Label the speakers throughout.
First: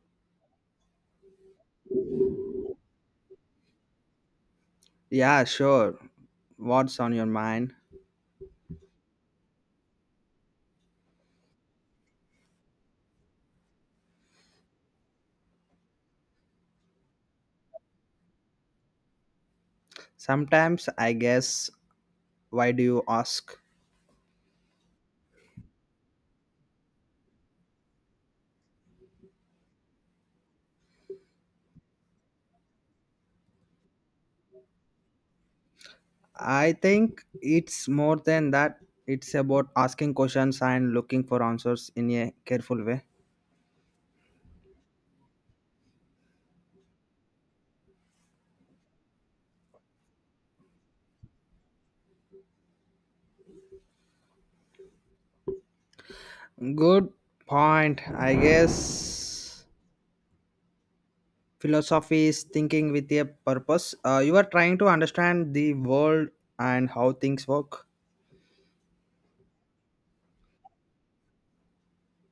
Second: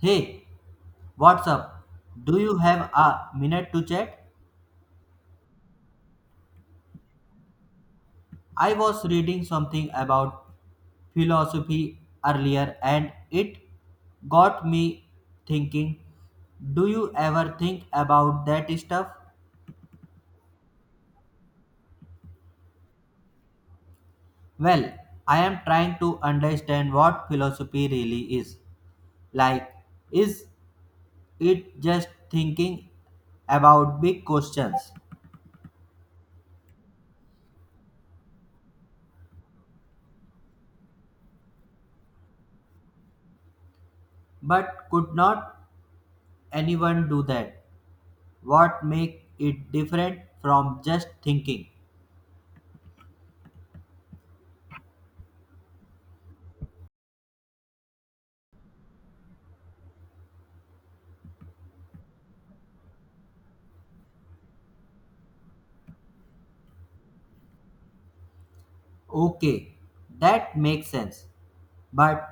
Speaker 1: Hey, what's up? Do you have a minute to chat?
Speaker 2: Yeah, sure. What's on your mind?
Speaker 1: I was reading something about philosophy earlier and it got me thinking. Do you ever think about that stuff?
Speaker 2: Sometimes I guess, why do you ask?
Speaker 1: Well, I am trying to understand what philosophy really is. Like, is it just thinking about big questions?
Speaker 2: I think it's more than that. It's about asking questions and looking for answers in a careful way.
Speaker 1: But could not anyone do that? What make it different from just thinking,
Speaker 2: Good point. I guess philosophy is thinking with a purpose. You are trying to understand the world and how things work.
Speaker 1: okay, that makes sense. But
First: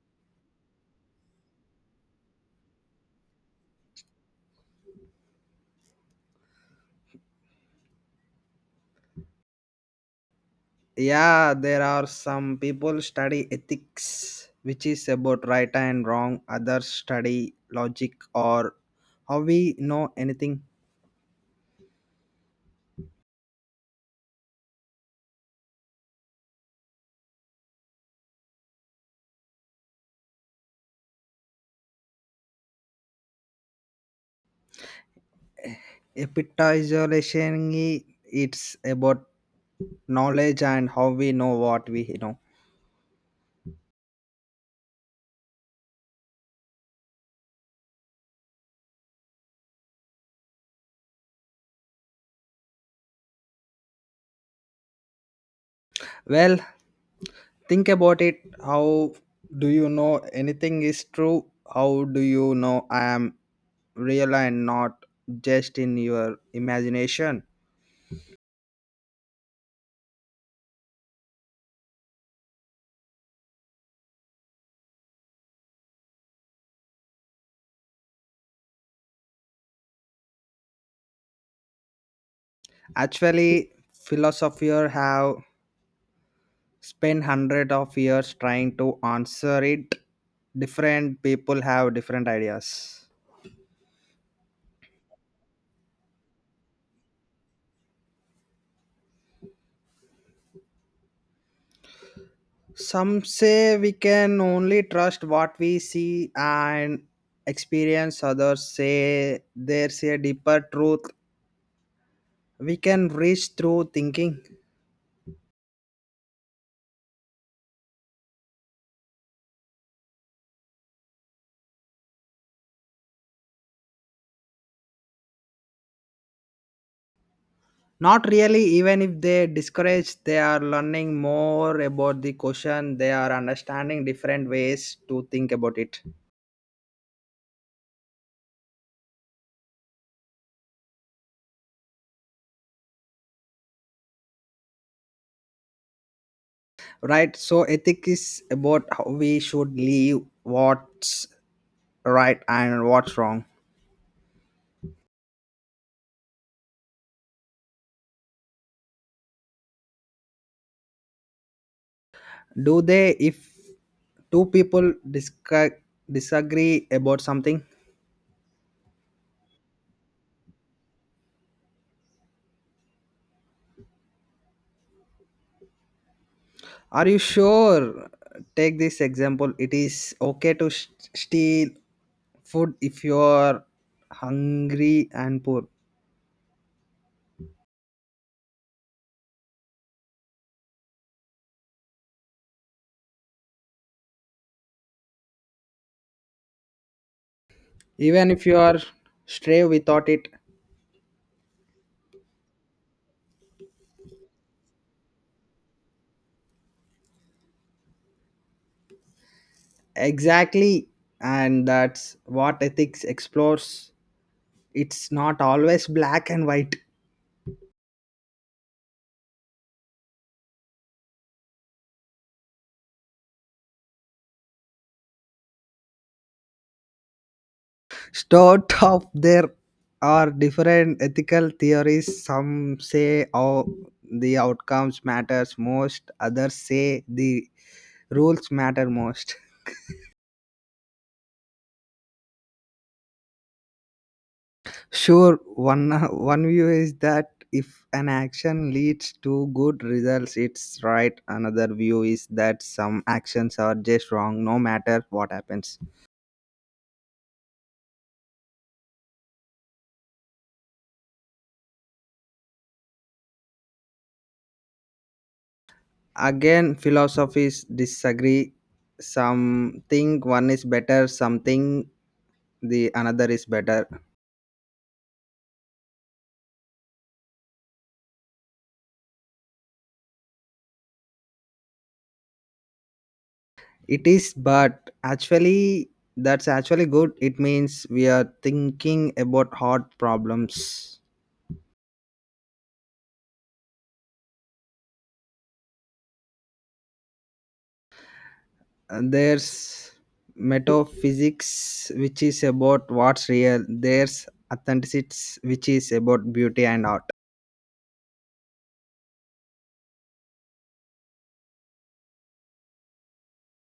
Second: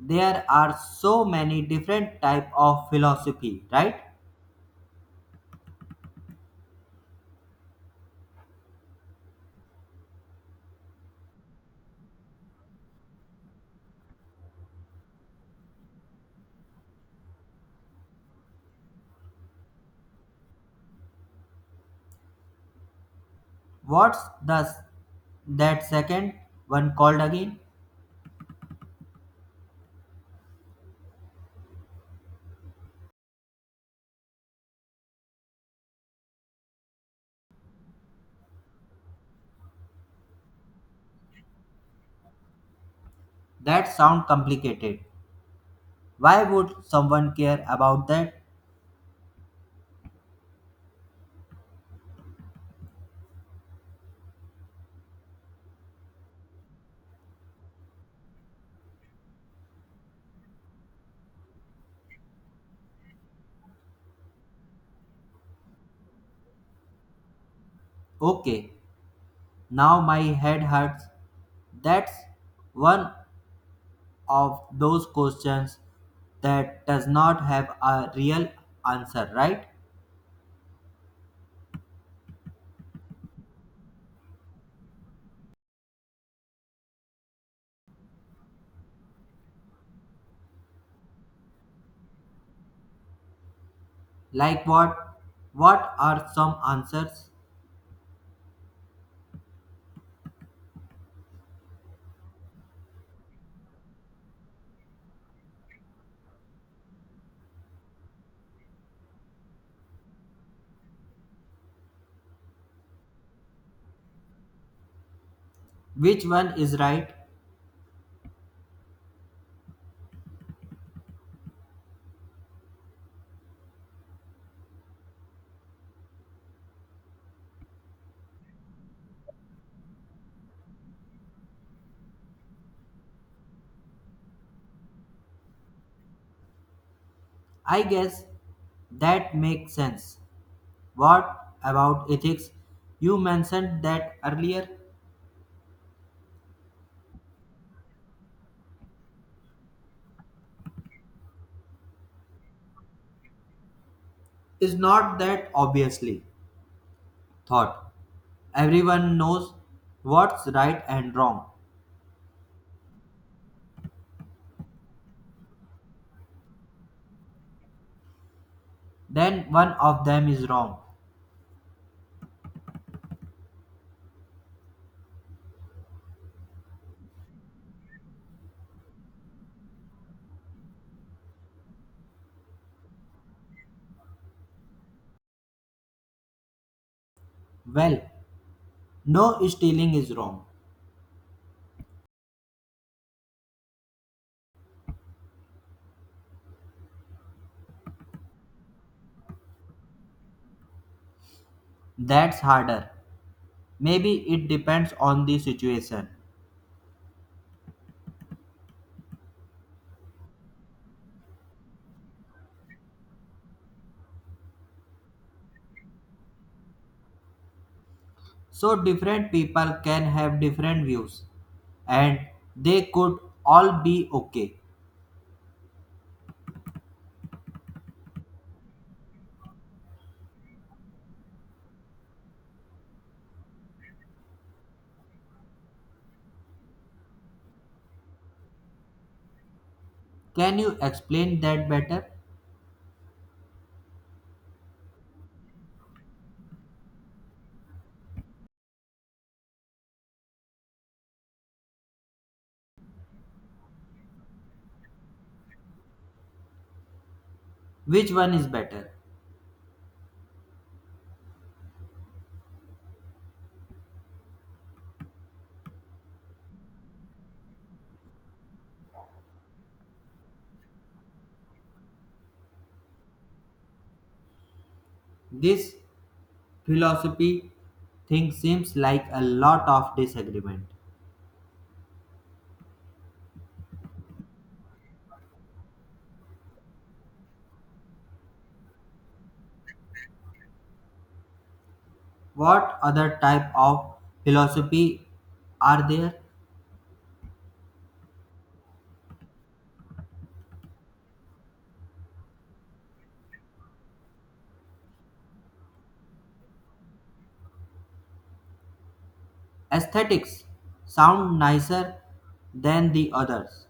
Speaker 1: there are so many different type of philosophy, right?
Speaker 2: Yeah, there are some people study ethics which is about right and wrong, others study logic or how we know anything.
Speaker 1: What's the that second one called again?
Speaker 2: Epitization, it's about knowledge and how we know what we know.
Speaker 1: That sound complicated. Why would someone care about that?
Speaker 2: Well, think about it, how do you know anything is true? How do you know I am real and not just in your imagination?
Speaker 1: Okay, now my head hurts. That's one of those questions that does not have a real answer, right?
Speaker 2: Actually philosophers have spend hundred of years trying to answer it. Different people have different ideas.
Speaker 1: Like what? What are some answers?
Speaker 2: Some say we can only trust what we see and experience, others say there's a deeper truth we can reach through thinking.
Speaker 1: Which one is right?
Speaker 2: Not really, even if they discourage they are learning more about the question, they are understanding different ways to think about it.
Speaker 1: I guess that makes sense. What about ethics? You mentioned that earlier.
Speaker 2: Right, so ethic is about how we should live, what's right and what's wrong.
Speaker 1: Is not that obviously thought. Everyone knows what's right and wrong.
Speaker 2: Do they? If two people disca- disagree about something.
Speaker 1: Then one of them is wrong.
Speaker 2: Are you sure? Take this example, it is okay to steal food if you are hungry and poor.
Speaker 1: Well, no stealing is wrong.
Speaker 2: Even if you are stray without it.
Speaker 1: That's harder. Maybe it depends on the situation.
Speaker 2: Exactly, and that's what ethics explores. It's not always black and white.
Speaker 1: So different people can have different views. And they could all be okay.
Speaker 2: Start of there are different ethical theories. Some say oh, the outcomes matters most. Others say the rules matter most.
Speaker 1: Can you explain that better?
Speaker 2: Sure, one view is that if an action leads to good results, it's right. Another view is that some actions are just wrong, no matter what happens.
Speaker 1: Which one is better?
Speaker 2: Again, philosophies disagree. Some think one is better, something the another is better.
Speaker 1: This philosophy thing seems like a lot of disagreement.
Speaker 2: It is, but that's actually good. It means we are thinking about hard problems.
Speaker 1: What other type of philosophy are there?
Speaker 2: And there's metaphysics, which is about what's real. There's authenticity, which is about beauty and art.
Speaker 1: Aesthetics sound nicer than the others.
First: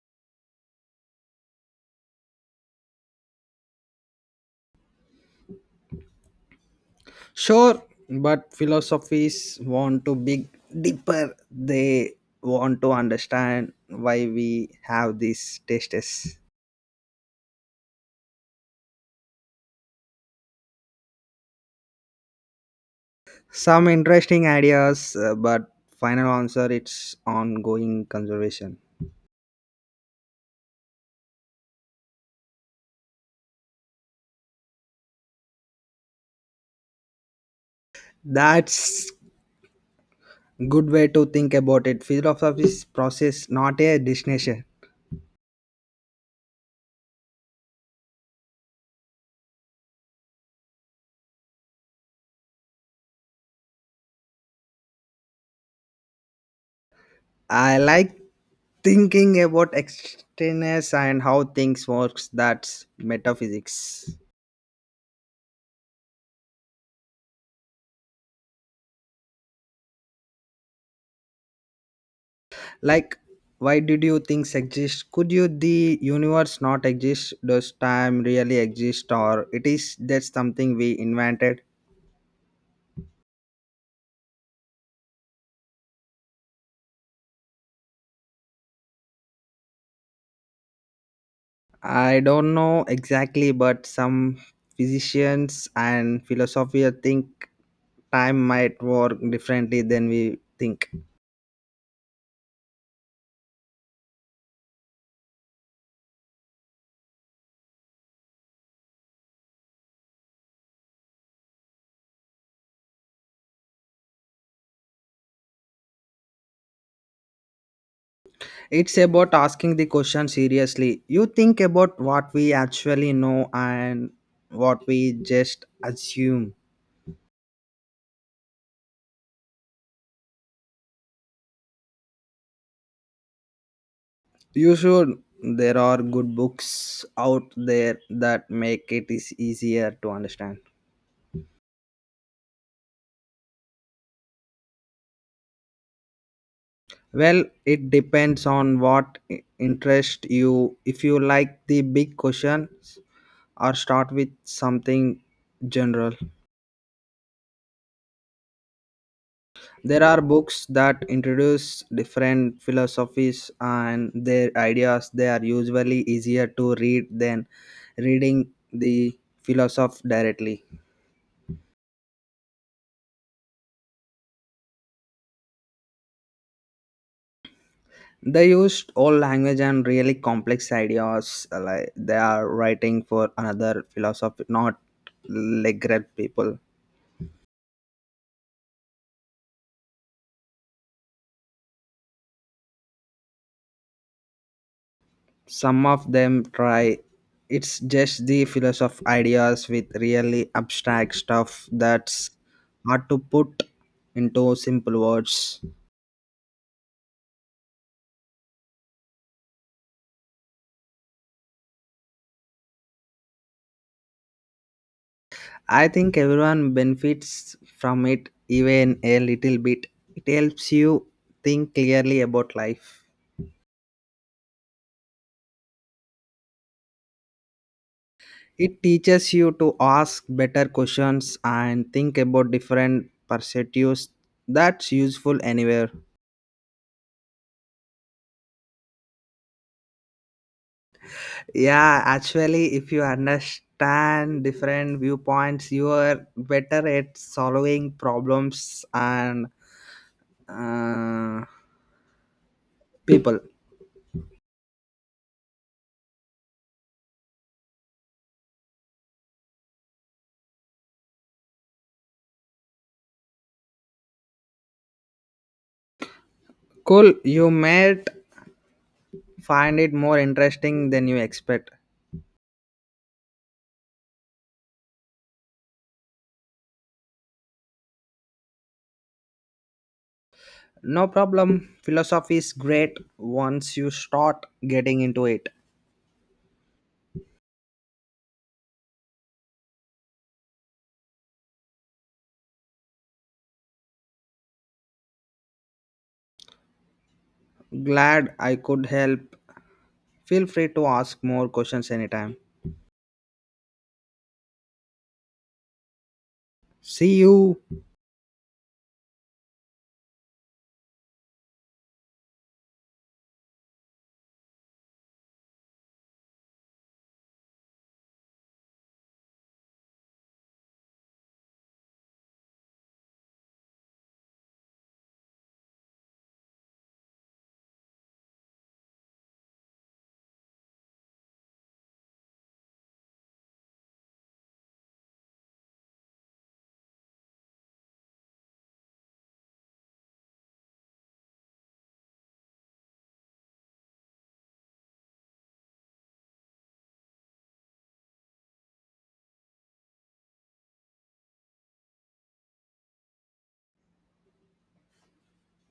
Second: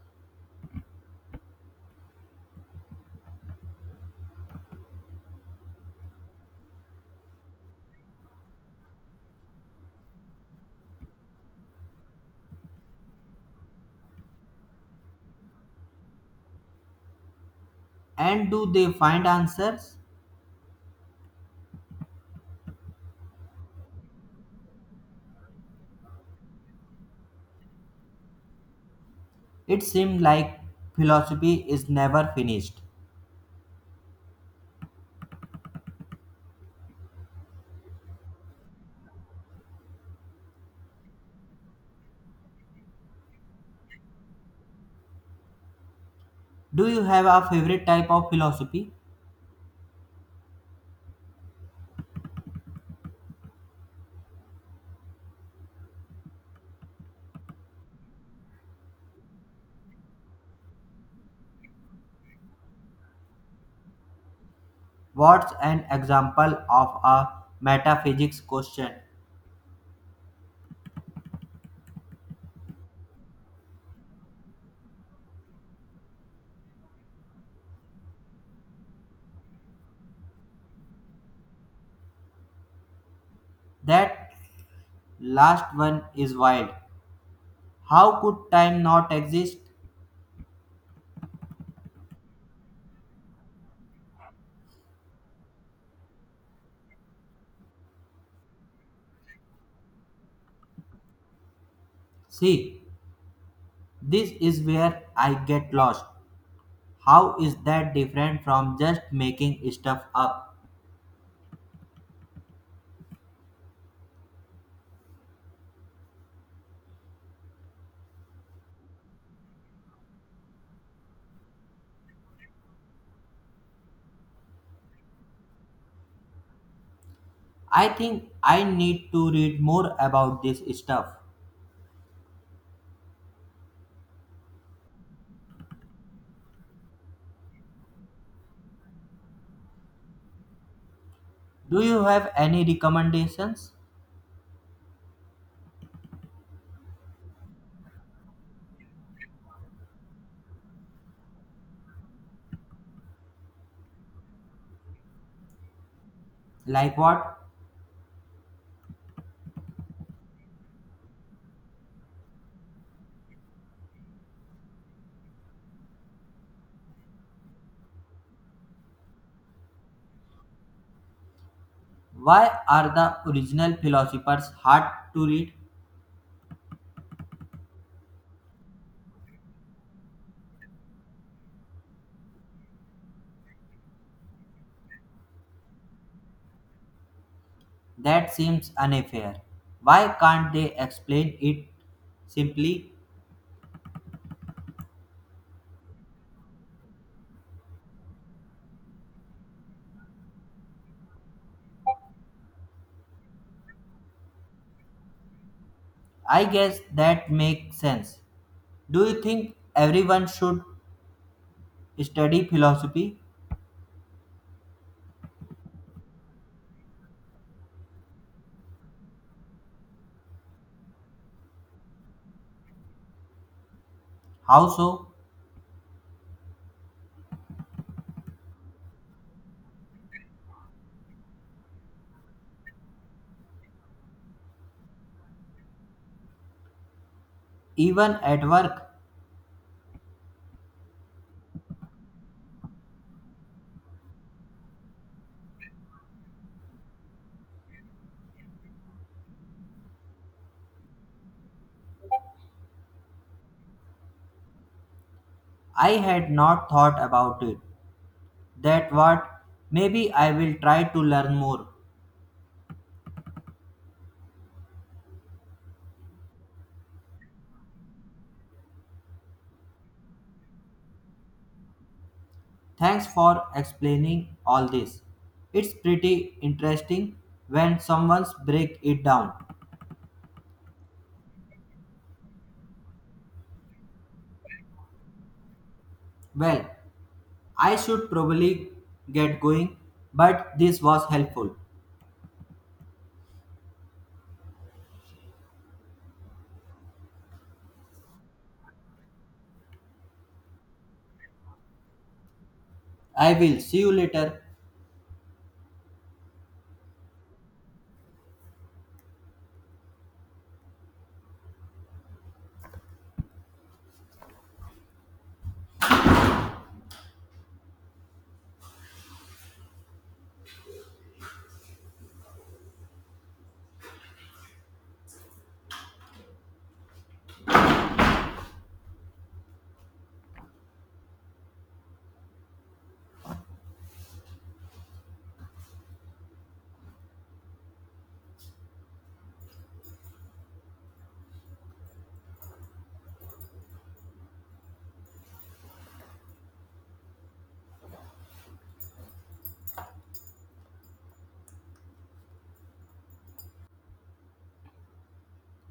Speaker 2: Sure, but philosophies want to be deeper. They want to understand why we have these tastes.
Speaker 1: And do they find answers?
Speaker 2: Some interesting ideas, but final answer it's ongoing conservation.
Speaker 1: It seems like philosophy is never finished.
Speaker 2: That's good way to think about it. Philosophy is process, not a destination.
Speaker 1: Do you have a favorite type of philosophy?
Speaker 2: I like thinking about externess and how things works. That's metaphysics.
Speaker 1: What's an example of a metaphysics question?
Speaker 2: Like, why did you things exist? Could you the universe not exist? Does time really exist, or it is just something we invented?
Speaker 1: That last one is wild. How could time not exist?
Speaker 2: I don't know exactly, but some physicians and philosophers think time might work differently than we think.
Speaker 1: See, this is where I get lost. How is that different from just making stuff up?
Speaker 2: It's about asking the question seriously. You think about what we actually know and what we just assume.
Speaker 1: I think I need to read more about this stuff.
Speaker 2: You should. There are good books out there that make it is easier to understand.
Speaker 1: Do you have any recommendations?
Speaker 2: Well, it depends on what interest you. If you like the big questions, or start with something general.
Speaker 1: Like what?
Speaker 2: There are books that introduce different philosophies and their ideas. They are usually easier to read than reading the philosoph directly.
Speaker 1: Why are the original philosophers hard to read?
Speaker 2: They used old language and really complex ideas. Like they are writing for another philosophy, not literal people.
Speaker 1: That seems unfair. Why can't they explain it simply?
Speaker 2: Some of them try. It's just the philosoph ideas with really abstract stuff that's hard to put into simple words.
Speaker 1: I guess that makes sense. Do you think everyone should study philosophy?
Speaker 2: I think everyone benefits from it even a little bit. It helps you think clearly about life.
Speaker 1: How so?
Speaker 2: It teaches you to ask better questions and think about different perspectives. That's useful anywhere.
Speaker 1: Even at work,
Speaker 2: Yeah, actually, if you understand different viewpoints, you are better at solving problems and uh, people.
Speaker 1: I had not thought about it. That what? Maybe I will try to learn more.
Speaker 2: Cool, you might find it more interesting than you expect.
Speaker 1: Thanks for explaining all this. It's pretty interesting when someone breaks it down.
Speaker 2: No problem, philosophy is great once you start getting into it.
Speaker 1: Well, I should probably get going, but this was helpful.
Speaker 2: Glad I could help. Feel free to ask more questions anytime.
Speaker 1: I will see you later.
Speaker 2: See you.